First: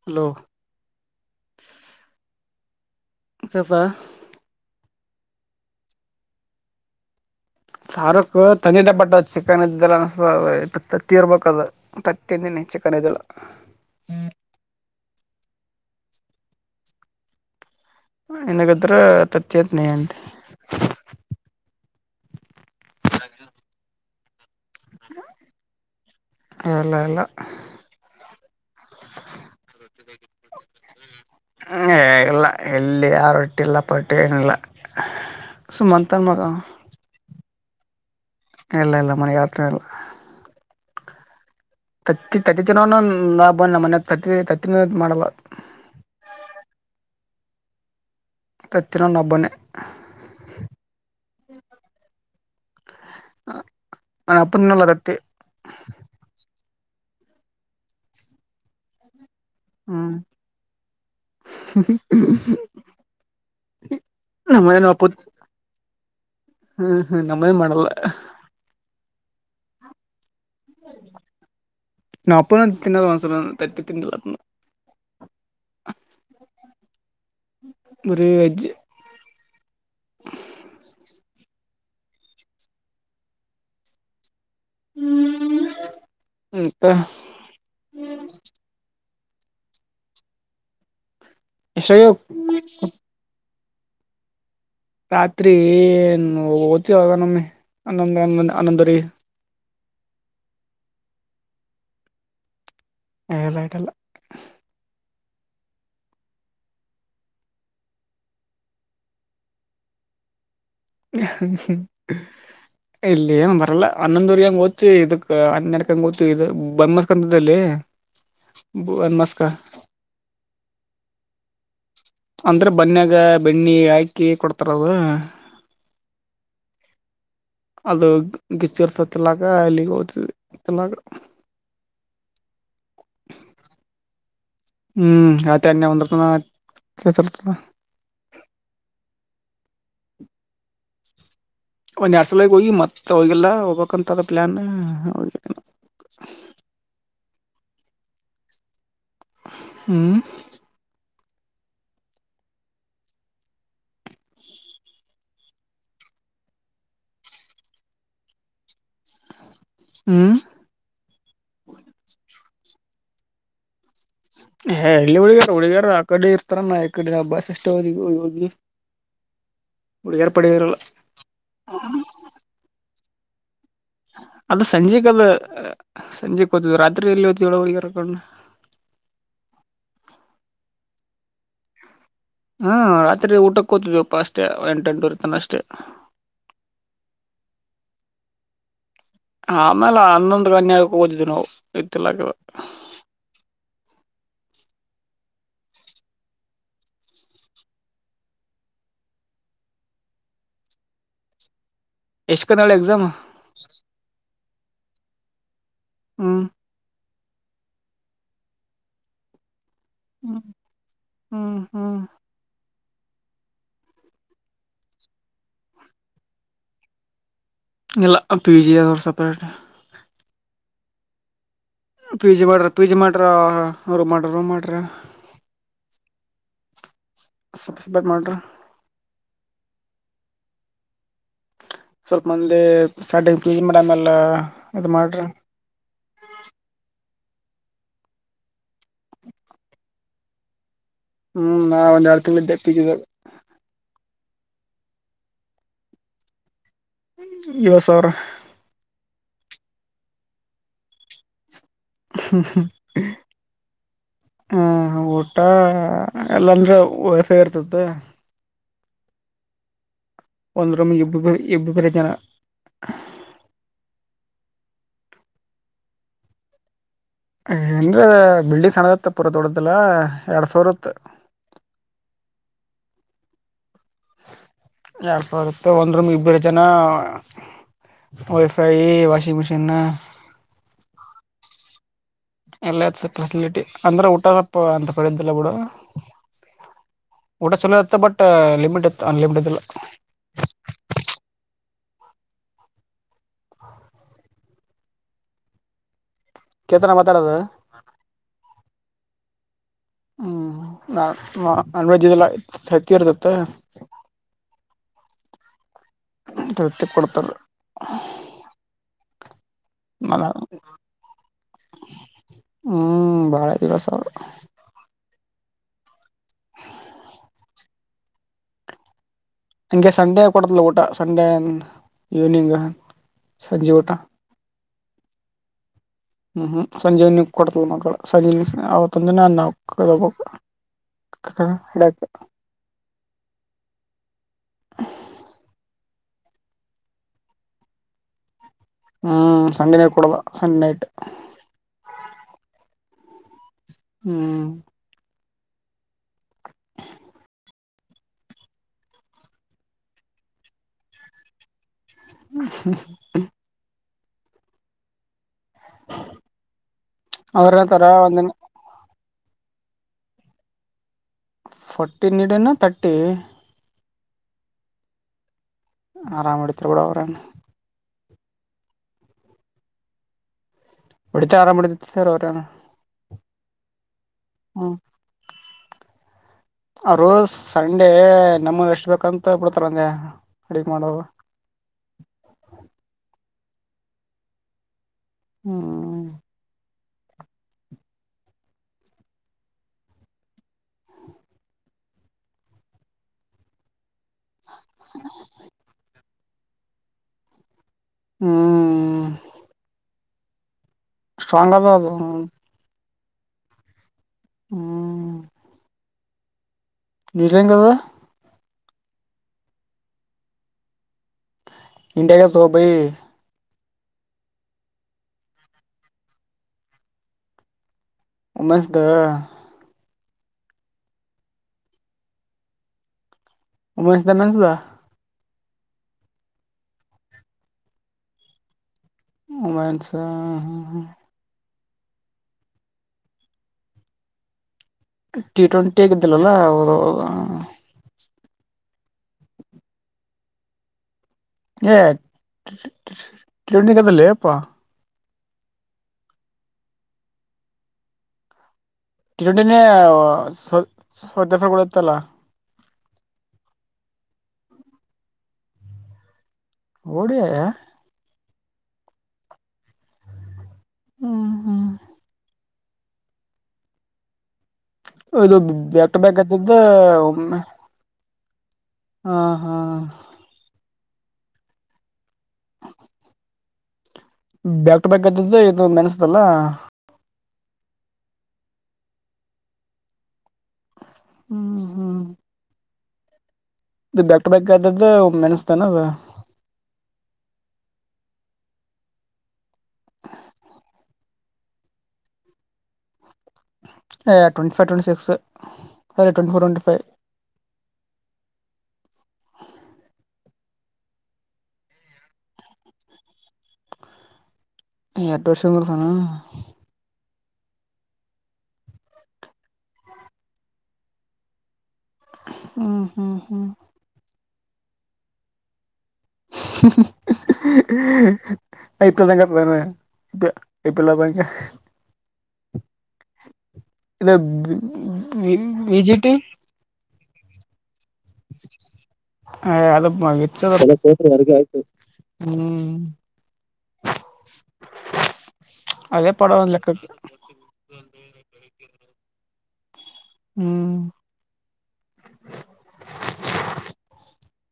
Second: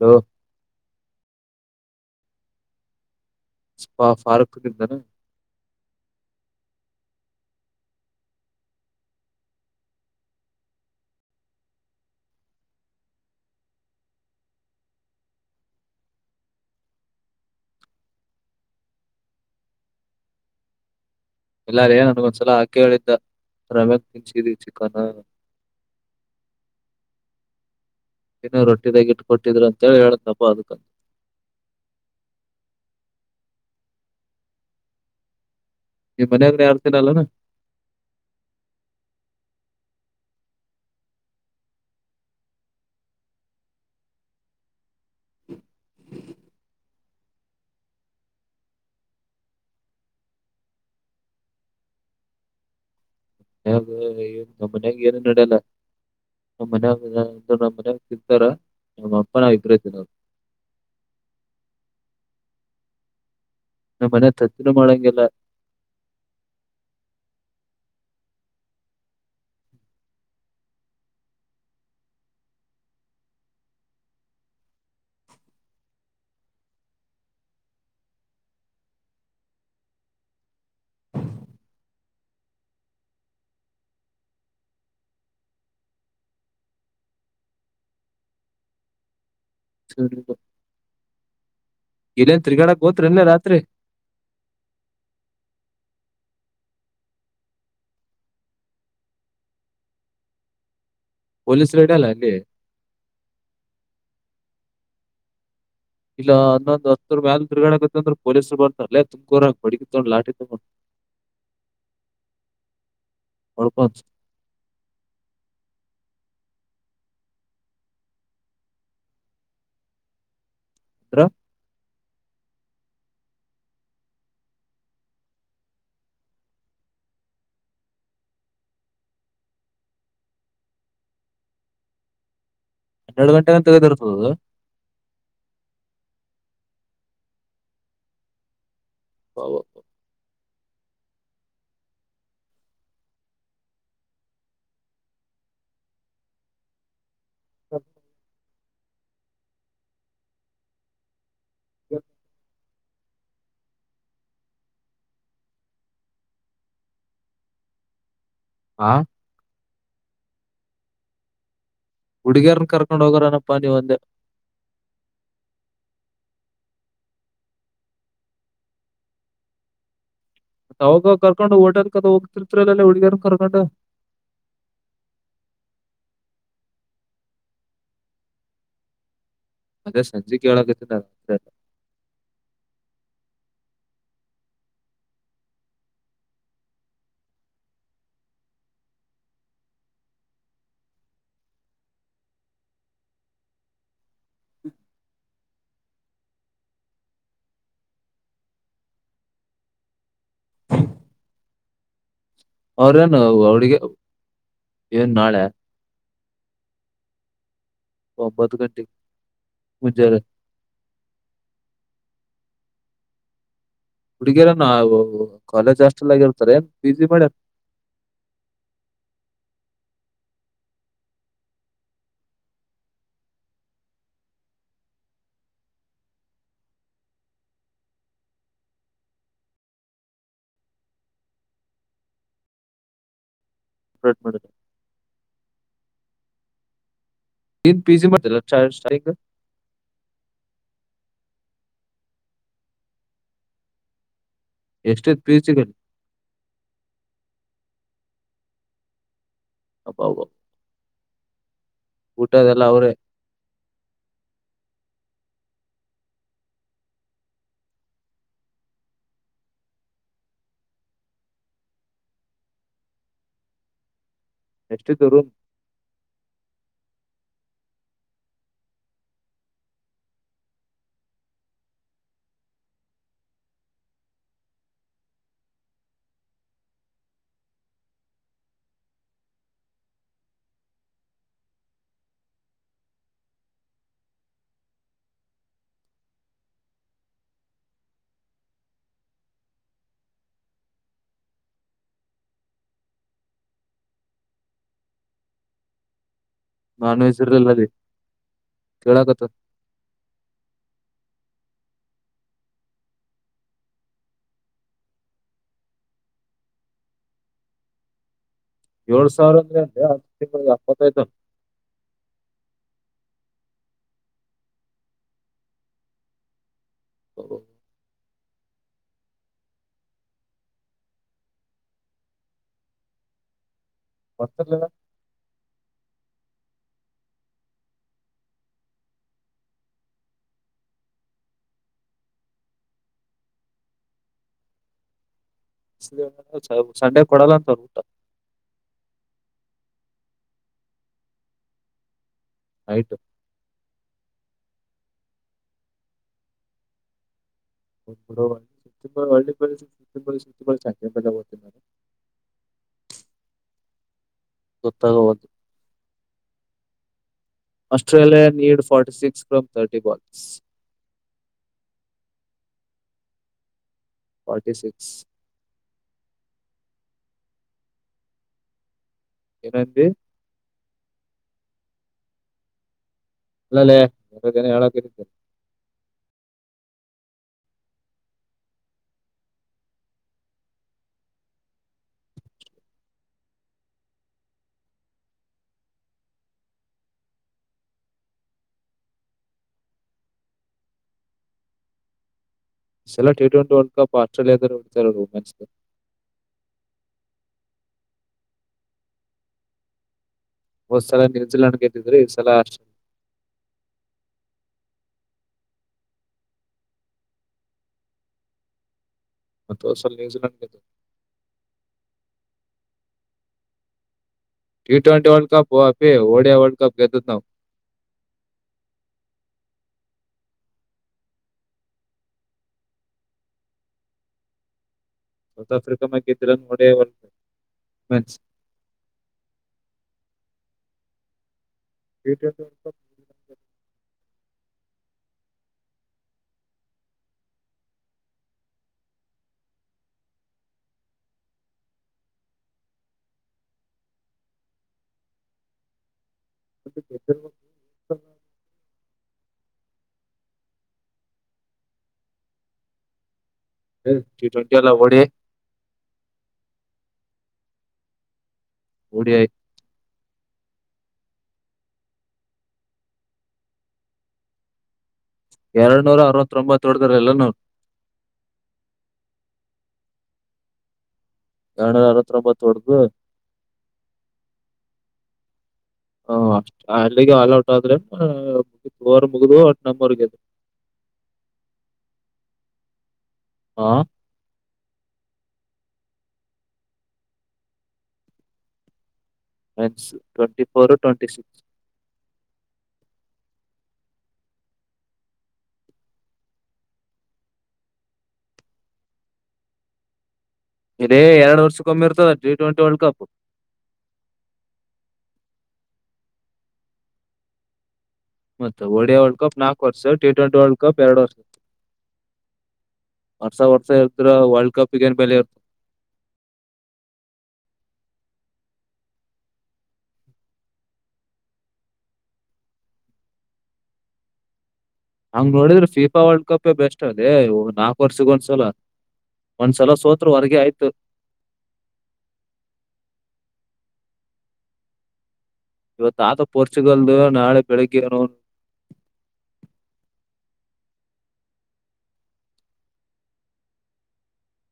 Hello ಫಾರಕ್ ಕಿಂದನ ಸಾರುಕ್ ತಂದ ಬಟ್ಟದ ಚಿಕನ್ದಲ್ಲ ಅನ್ಸ ತತ್ತಿ ಇರ್ಬೇಕ ಅದು ತತ್ತಿನ ನಚ್ಚ ಕನಿದಲ್ ನಗದ್ರ ತತ್ಯಂತನ ಅಂತೆ ಎಲ್ಲಾರ ಏನ್ ನನ್ಗೊಂದ್ಸಲ ಆಾಕಿ ಹೇಳಿದ್ದ ರಮ್ಯಕ್ ತಿನ್ಸಿದಿ ಚಿಕನ್ ಅಲ್ಲ ಇಲ್ಲ ಇನ್ನು ರೊಟ್ಟಿದಾಗಿ ಇಟ್ಟ ಕೊಟ್ಟಿದ್ರು ಅಂತೇಳಿ ಹೇಳತಪ್ಪ ಅದಕ್ಕಂತ ಹ ಹೇಗಲ್ಲ ಎಲ್ಲಿ ಯಾರೊಟ್ಟಿಲ್ಲ ಪಟ್ಟು ಏನಿಲ್ಲ ಸುಮ್ ಅಂತನ್ ನೀ ಮಗ ಅವ ಮನ್ಯಾಗನೆ ಯಡ್ತೇನ ಅಲ್ಲಾನ ಇಲ್ಲ ಇಲ್ಲ ಮನೆ ಯತ್ರ ಇಲ್ಲ ತತ್ತಿ ತತ್ತ ತನನು ಲಾ ಬನ್ನ ಮನೆ ತತ್ತ ತತ್ತಿನ ಮಾಡಲ್ಲ ತತ್ತರ ನಬನೆ ಯಾಗ ನನ್ ನ್ ಅಪ್ಪ ನಮ್ಮ ತಿನ್ನಲ್ಲ ಮನ್ಯಾಗ ತತ್ತಿ ಏನು ನಡಲ್ಲ ನಮ್ಮ್ ಮನ ನಮ್ಮ್ ಮನಾಗ ಸಿರ್ತಾರ ಹ್ಮ ನಮ್ಮ ಮನೆ ತ್ದರು ಅಪ್ಪ ಮಾಡಂಗಿಲ್ಲ ಹ್ಮ್ ಹ್ಮ್ ನಮ್ಮೇ ಮಾಡಲ್ಲ ನಾ ಅಪ್ಪ ತಿನ್ನ ತತ್ತಿ ತಿಂಡಲ್ಲ ಬ ವೆಜ್ ಹ ಇಂತ ಹ ಎಷ್ಟಾಗ ನೇನ್ ತಿರಿಗಾಡಕ್ ಹೋತ್ರರಿಲ್ಲ ರಾತ್ರಿ ರಾತ್ರಿ ಓ್ತವಾಗ ನಮ್ಮಿ ಹನ್ನೊಂದ ಹನ್ನೊಂದ ಹನ್ನೊಂದ ರೀ ಪೊಲೀಸ್ ರೇಡ ಅಲ್ಲ ಅಲ್ಲಿ ದೈಟಲ್ಲ ಇಲ್ಲ ಒಂದೊಂದು ಹತ್ತರ ಮ್ಯಾಲ ದುರ್ಗಾಗತ್ತ ಅಂದ್ರೆ ಪೊಲೀರು ಬರ್ತಲ್ಲೇ ತುಕೋರ ಬಡಗ ತಗೊಂಡು ಲಾಟಿ ತೊಗೊಂಡ್ ಹ ಇಲ್ಲಿ ಏನ್ ಬರಲ್ಲ ಹೊಡ್ಕೊಂತ ಹನ್ನೊಂದ ಊರಿ ಹಂಗ ಓದ್ ಇದಕ್ ಹನ್ನಡ್ಕಂಗ ಓದ್ತ ಇದ ಬನ್ ಮಸ್ಕಂತಲ್ಲಿ ಬನ್ ಮಸ್ಕ ಹತ್ರ ಅಂದ್ರೆ ಬನ್ಯಾಗ ಬೆಣ್ಣಿ ಹಾಕಿ ಕೊಡ್ತಾರದು ಅದು ಗಿಚ್ಚರ್ಸತಿಲಾಗ ಎಲ್ಲಿಗೆ ಹೋದ ತಿಲಾಗ ಹನ್ನೆರಡು ಗಂಟೆಗಂತ ತೆಗದಿರ್ತದ ಹ್ಮ್ ಆತನ್ನೆ ಒಂದ ಚಲುತ್ತ ಹ ಒಡ್ಸಲಗೆ ಹೋಗಯಿ ಮತ್ತೆ ಹೋಗಲ್ಲ ಹೋಗ್ಬೇಕಂತ ಅದೆ ಪ್ಲಾನ್ ಹ ಹ್ಮ್ ಹ [unintelligible] ಹಾ ಹ್ಮ್ ಹುಡಿಗರನ್ನ ಕರ್ಕೊಂಡ್ ಹೋಗೋರನ ನೀವು ಅಂದೆ ಹ ಎಳ್ಳಿ ಹುಳಗ್ಯಾರ ಹುಗ್ಯಾರ ಆ ಕಡೆ ಇರ್ತಾರ ನ ಕಡೆ ಬಸ್ ಅಷ್ಟೇ ಹೋಗಿ ಹಳಗ [unintelligible] ಅವಾಗ ಕರ್ಕೊಂಡು ಹೋಟೆಲ್ ಕದ ಹೋಗ್ತಿರ್ತರಲ್ಲಾ ಹುಡುಗರನ್ ಕರ್ಕೊಂಡು ಅದ ಸಂಜೆ ಅದ ಸಂಜೆಕ್ ಹ್ತ ರಾತ್ರಿ ಎಲ್ಲಿ ಹಓ ಹಗರ್ಕೊಂಡ ಅದೇ ಸಂಜ ಕಳ ಹ್ಮ್ ರಾತ್ರಿ ಊಟಕ್ಕೆ ಕೂತಿದ್ವಪ್ಪಾ ಅಷ್ಟೇ ಎಂಟು ಎಂಟೂರು ತನ ಅಷ್ಟೇ ಆಮೇಲೆ ಅನ್ನೊಂದು ಕನ್ಯಕ್ಕೆ ಓದಿದ್ದ್ ನಾವು ಇತಿಲಾಕದ ಎಷ್ಟ್ ಕನ್ನಡ ಎಕ್ಸಾಮ್ ಅವ್ರೇನು ಅವಿಗೆ ಏನ್ ನಾಳೆ ಹ್ಮ ಒಂಬತ್ತು ಗಂಟೆ ಹ್ಮ್ ಹ್ಮ್ ಹ್ಮ್ ಹುಡುಗಿಯರನ ಕಾಲೇಜ್ ಹಾಸ್ಟೆಲ್ ಆಗಿರ್ತಾರೆ ಏ ಪಿ ಜಿ ಮಾಡ್ಯಾರ ಇಲ್ಲ ಪಿ ಜಿ ಸೆಪರೇಟ್ ಪೀಜಿ ಮಾಡ್ರ ಪೀಜಿ ಮಾಡ್ರೂ ಮಾಡ್ರ ರೂ ಮಾಡ್ರ ಸಪ್ಪ ಸಪ ಮಾಡಡರ್ [unintelligible] ಸ್ವಲ್ಪ ಮಂದಿ ಸಡ್ಜ ಮೇಡಮ ಎಲ್ಲ ಸಪ್ರೇಟ್ ಮಾಡಿದ್ರ ಇದ ಮಾಡ್ರಿ ತ ಪಿ ಜಿ ಮಾಡಿರ್ ಏನ್ ಸ್ಟ್ರೈಕ್ ಹ್ಮ್ ನಾವ ಒಂದ್ ಎರಡು ತಿಂಗ್ಳ ದಪ್ಪಿದ್ದಿದ್ದವೆ ಎಷ್ಟೊ ಪಿಯುಸಿಗೆ ಐವತ್ [unintelligible] ಸಾವ್ರ ಅಪ ಹ [unintelligible] ಹ್ಮ್ ಹ್ಮ್ ಹಾ ಎಲ್ಲಾಂದ್ರೆ ವೈಫೈ ಇರ್ತದೆ ಒಂದರಮ್ಮ ಇಬ್ಬ ಇಬ್ಬ ಬರ ಜನ [unintelligible] ಎಷ್ಟಿದೆ ರೂಮು ಏನ್ರ ಬಿಲ್ಡಿಂಗ್ ಸ ಅಣ್ಣದತ್ತ ಪುರ ತೊಡದಲ್ಲ ಎರಡ್ ಸಾವಿರತ್ ಎಡ್ ಸಾವಿರ ಒಂದ್ ರೂಮ್ ಇಬ್ಬೇರು ಜನ ವೈಫೈ ವಾಷಿಂಗ್ ಮಷೀನ್ ಎಲ್ಲ ಫೆಸಿಲಿಟಿ ಅಂದ್ರ ಊಟ ಸಪ್ಪ ಅಂತ ಪಡೆದ್ದಲ್ಲ ಬಿಡ ಊಟ ಚಲೋ ಇತ್ತ ಬಟ್ ಲಿಮಿಟ್ ಇತ್ತು ಅನ್ಲಿಮಿಟೆಡ್ ಇಲ್ಲ ಕೇತನ ನಾನ್ ವೇಜ್ ಮಾತಾಡೋದು ಇರ್ಲಿಲ್ಲ ಅಲ್ಲಿ ಕೇಳಕತ್ ಹ್ಮ್ ನಾ ಅನ್ವೆಜದೆಲ್ಲ ಹಕ್ಕ ಇರ್ತತ್ತ [unintelligible] [unintelligible] ತೃತಿ ಕೊಡ್ತಾರ [unintelligible] ಏಳು ಸಾವಿರ ಅಂದ ಅ ತಿಂಗಳ ಎಪ್ಪತ್ತೈದನ್ನು ಸಳೆ ತಿಗ ಸರು [unintelligible] ಹ್ಮ ಹಂಗೆ ಸಂಡೇ ಕೊಡದಿಲ್ಲ ಊಟ ಸಂಡೇ ಈವ್ನಿಂಗ್ ಸಂಜೆ ಊಟ ಹೊರತ್ತಲ್ಲ [unintelligible] ಹ್ಮ್ ಹ್ಮ್ ಸಂಜೆನ ಕೊಡ್ತಲ್ ಮಕ್ಕಳ ಸಂಜೆ ಅವತ್ತಂದಜನ ಅನ್ನಬೇಕ [unintelligible] ಹ ಹಡಕ್ಕ [unintelligible] [inaudible] ಹ [unintelligible] ಸಂಡೆ ಕೊಡಲ್ಲ ಅಂತ ಊಟ ಹ್ಮ್ ಸಂಜನೆ ಕೊಡದ ಸಣ ನೈಟ್. ನೈಟ್. ಹ್ಮ್. [unintelligible] [inaudible] ಗೊತ್ತಾಗಬಹುದು ಅವ್ರ ಹೇಳ್ತಾರ ಆಸ್ಟ್ರೇಲಿಯಾ ಒಂದಿನ ನೀಡ್ ಫಾರ್ಟಿ ಸಿಕ್ಸ್. ಫ್ರ್ ಥರ್ಟಿ ಬಲ್ಸ್. ಫಟ್ಟಿ ನೀಡಿನ ತಟ್ಟಿ. Forty six. ಆರಾಮ ಹೊಡಿತಾರಾ ಬುಡು ಅವರನು. [unintelligible] ಎಡ್ತ ಆರಾಮಡಿ ಸರ್ ಅವರನ. ಅಲ್ಲಲ್ಲೇ ಎರ ದಿನ ಯಾಳತ್ತ. ಆ ರೋ ಸಂಡೇ ನಮ್ಮನ್ ಎಷ್ಟ ಬೇಕಂತ ಬಿಡ್ತಾರ ನಂಗೆ ಅಡಗ್ ಮಾಡೋದು. [inaudible] ಹ್ಮ. ಚಲ ಟ ಟ್ವೆಂಟಿ ವರ್ಲ್ಡ್ ಕಪ್ ಆಸ್ಟ್ರೇಲಿಯಾ ರ ರೋಮನ್ಸ್. ಹ್ಮ್. ಒಂದ್ಸಲ ಸ್ಟ್ರಾಂಗ್ ನ್ಯೂಲೆಂಡ್ ಅದ ಅದು ಗೆದಿದ್ರೆ ಈ ಸಲ ಆಸ್ಟ್ರೇ. ಹ್ಮ್. ನೀಜೇದಾ. ಮತ್ತಸಲ್ ನ್ಯೂಜಿಲೆಂಡ್ದು. ಇಂಡ ದುಬಿ. [inaudible] ಟ್ವೆಂಟಿ ವರ್ಲ್ಡ್ ಕಪ್ ಪೇ ಹೊಡಿಯ ವರ್ಲ್ಡ್ ಕಪ್ ಗೆದ್ದಿದ್ದು ನಾವೂ. ಉಮಸ್ದ. [inaudible] ಉಮಸ ದನ ಸಾ. [inaudible] ಸೌತ್ ಆಫ್ರಿಕಾ ಮ ಇದ್ರ ಒಡೇ ಒ ಮ. [unintelligible] ಅಸ ಹಾ ಹಾ. [inaudible] [inaudible] ಟಿ ಟ್ವೆಂಟಿ ಆಗಿದ್ದಿಲ್ಲಲ್ಲ ಹದ. ಹ ಚಂಡಿ ಕತೆ ಲೆಪ್ಪ. [inaudible] ಬ [inaudible] [unintelligible] ಕೊಡತ್ತಲ್ಲ. [inaudible] ವೆಂಟಿ ಅಲ್ಲ ಒಡಿ [inaudible] ಒಡೆಯಾ. O D I. ಹ್ಮ ಹ್ಮ್. ಇದು ಎರಡ್ ಬ್ಯಾಕ್ ಟು ನೂರ ಬ್ಯಾಕ್ ಹತ್ತಿದ್ದ ಅರವತ್ತೊಂಬತ್ತು ಹೊಡೆದ್ರ ಎಲ್ಲಾನು ಒಮ್ಮ. ಹಾ ಹಾ. ಎರನೂರ ಅರತ್ತಅಂಬ ತೊಡೆದು. ಬ್ಯಾಕ್ ಟು ಬ್ಯಾಕ್ ಹತ್ತಿದ್ದ ಇದು ಹ ಮೆನ್ಸ್ದಲ್ಲ ಅ ಅಲ್ಲಿಗೆ ಆಲ್ ಔಟ್ ಆದ್ರೆ. ವರ ಮುಗುದೋ ಅ ನಮ್ಮರ್ಗ ಅದು. ಹ್ಮ್ ಹ್ಮ್ ಹಾ ಇ ಬ್ಯಾಕ್ ಟು ಬ್ಯಾಕ್ ಆದತದ್ದ ಮೆಣಸ್ತಾನ ಅದ. ಮನ್ಸ್ ಟ್ವೆಂಟಿ ಫೋರ್ ಟ್ವೆಟಿ six. Twenty five twenty six ಅದೇ ಟ್ವೆಂಟಿ ಫೋರ್ ಟ್ವೆಂಟಿ ಫೈವ್. [inaudible] ಇದೇ ಎರಡ್ ವರ್ಷಕ್ಕೆೊಮ್ಮಿ ಇರ್ತದ ಟಿ ಟ್ವೆಂಟಿ ವರ್ಲ್ಡ್ ಕಪ್. ಎಟ ವರ್ಷಂದ ಸಾನ. ಮತ್ತೆ ಒಡಿಯಾ ವರ್ಲ್ಡ್ ಕಪ್ ನಾಲ್ಕು ವರ್ಷ ಟಿ ಟ್ವೆಂಟಿ ವರ್ಲ್ಡ್ ಕಪ್ ಎರಡು ವರ್ಷ. ಹ್ಮ್ ಹ್ಮ್ ವರ್ಷ ಹ್ಮ್ ವರ್ಷ ಇದ್ರ ವರ್ಲ್ಡ್ ಕಪ್ಗೇನು ಬೆಲೆ ಇರ್ತು ಹ ಇಪ್ಪ ತಕ ಇ ಇಪ್ಪಲ್ಲ ಬಕ ಇಲ್ಲ ಹಂಗ್ ನೋಡಿದ್ರೆ ಫಿಫಾ ವರ್ಲ್ಡ್ ಕಪ್ ಬೆಸ್ಟ್ ಅದೇ ಒ ನಾಲ್ಕು ವರ್ಷಗ ಒಂದ್ಸಲ ಹ ಒಂದ್ಸಲ ಅ ಸೋತ್ರ ಹೊರಗೆ ಆಯ್ತು ಹ್ಮ್ [inaudible] ಅದೇ ಇವತ್ತ ಪಡ ಒಂದ್ ಲೆಕ್ಕಕ್ಕೆ ಪೋರ್ಚುಗಲ್ದ ನಾಳೆ ಬೆಳಿಗ್ಗೆಏನ ಹ್ಮ್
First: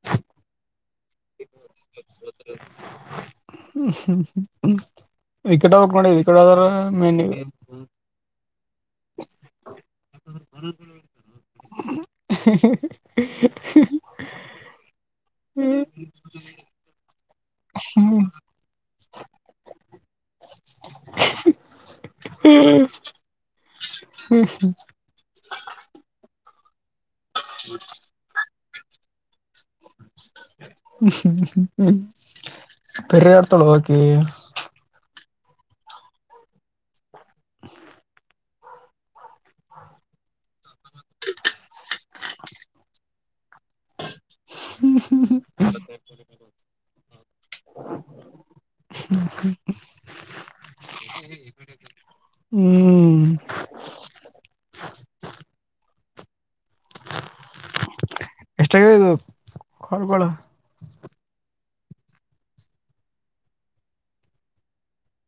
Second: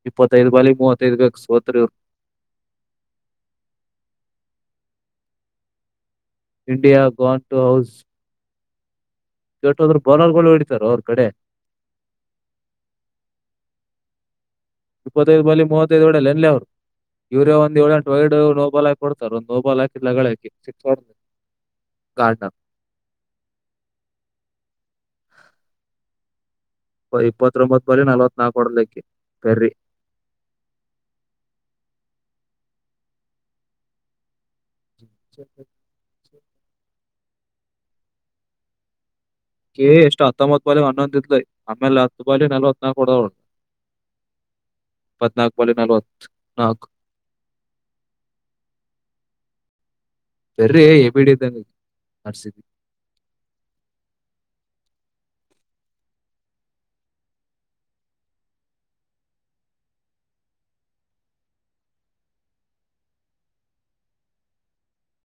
ಇಪ್ಪತ್ತೈದ್ ಬಾಲ ಮೂವತ್ತೈದ್ಗಕ ಸೋತ್ರು ಹ್ಮ ಹ್ಮ್ ವಿಕೆಟ್ ಟ್ ನೋಡಿದವಿ ಡದರ ಇಂಡಿಯಾ ಮನ್ ಗಾನ್ ಟು ಹೌಸ್ ಕೆಟ್ಟೋದ್ರ ಬೌಲರ್ಗಳು ಹೊಡಿತಾರ ಅವ್ರ ಕಡೆ [inaudible] ಹ ಇಪ್ಪತ್ತೈದು ಬಲಿ ಮೂವತ್ತೈದದು ಒಡೆಯಲ್ಲ ಎಲ್ಲ ಅವ್ರು ಯೂರಿಯಾ ಒಂದು ಏಳೆಂಟು ವೈಡ್ ನೋಬಲ್ಕಿ ಕೊಡ್ತಾರ ಒಂದು ನೋಬಾಲ್ ಹಾಕಿದ್ಗಳಕಿ ಸಿಕ್ [inaudible] ಹ್ಮ್ ಹ್ಮ್ ಹ್ಮ ಇಪ್ಪತ್ಬತ್ ಬರ ನಲ್ವತ್ ನಾಲ್ಕು ಹೊಡ್ಲಿಕ್ಕೆ ಬೆರ್ರಿ ಹ್ಮ ಪರಿ ಇರತಳವಾಕಿ [inaudible] [inaudible] ಕೇ ಎಷ್ಟು ಹತ್ತೊಂಬತ್ತು ಬಾಯಲಿ ಒನ್ನೊಂದ ಇದ್ ಆಮೇಲೆ ಹತ್ತು ಬಾಯಲಿ ನಲ್ಲವತ್ ನಲ್ಕು ಕೊಡಳ ಹ್ಮ ನಲ್ವತ್ನಾಲ್ಕು ಹ್ಮ ಹ್ಮ್ಮ. ಸರ್ರಿ ಎಬೇಡ್ದ ನೀ ಅರ್ಸಿದಿ ಹ್ಮ್ ಎಷ್ಟಾಗದು ಹೊಳ ಕಡ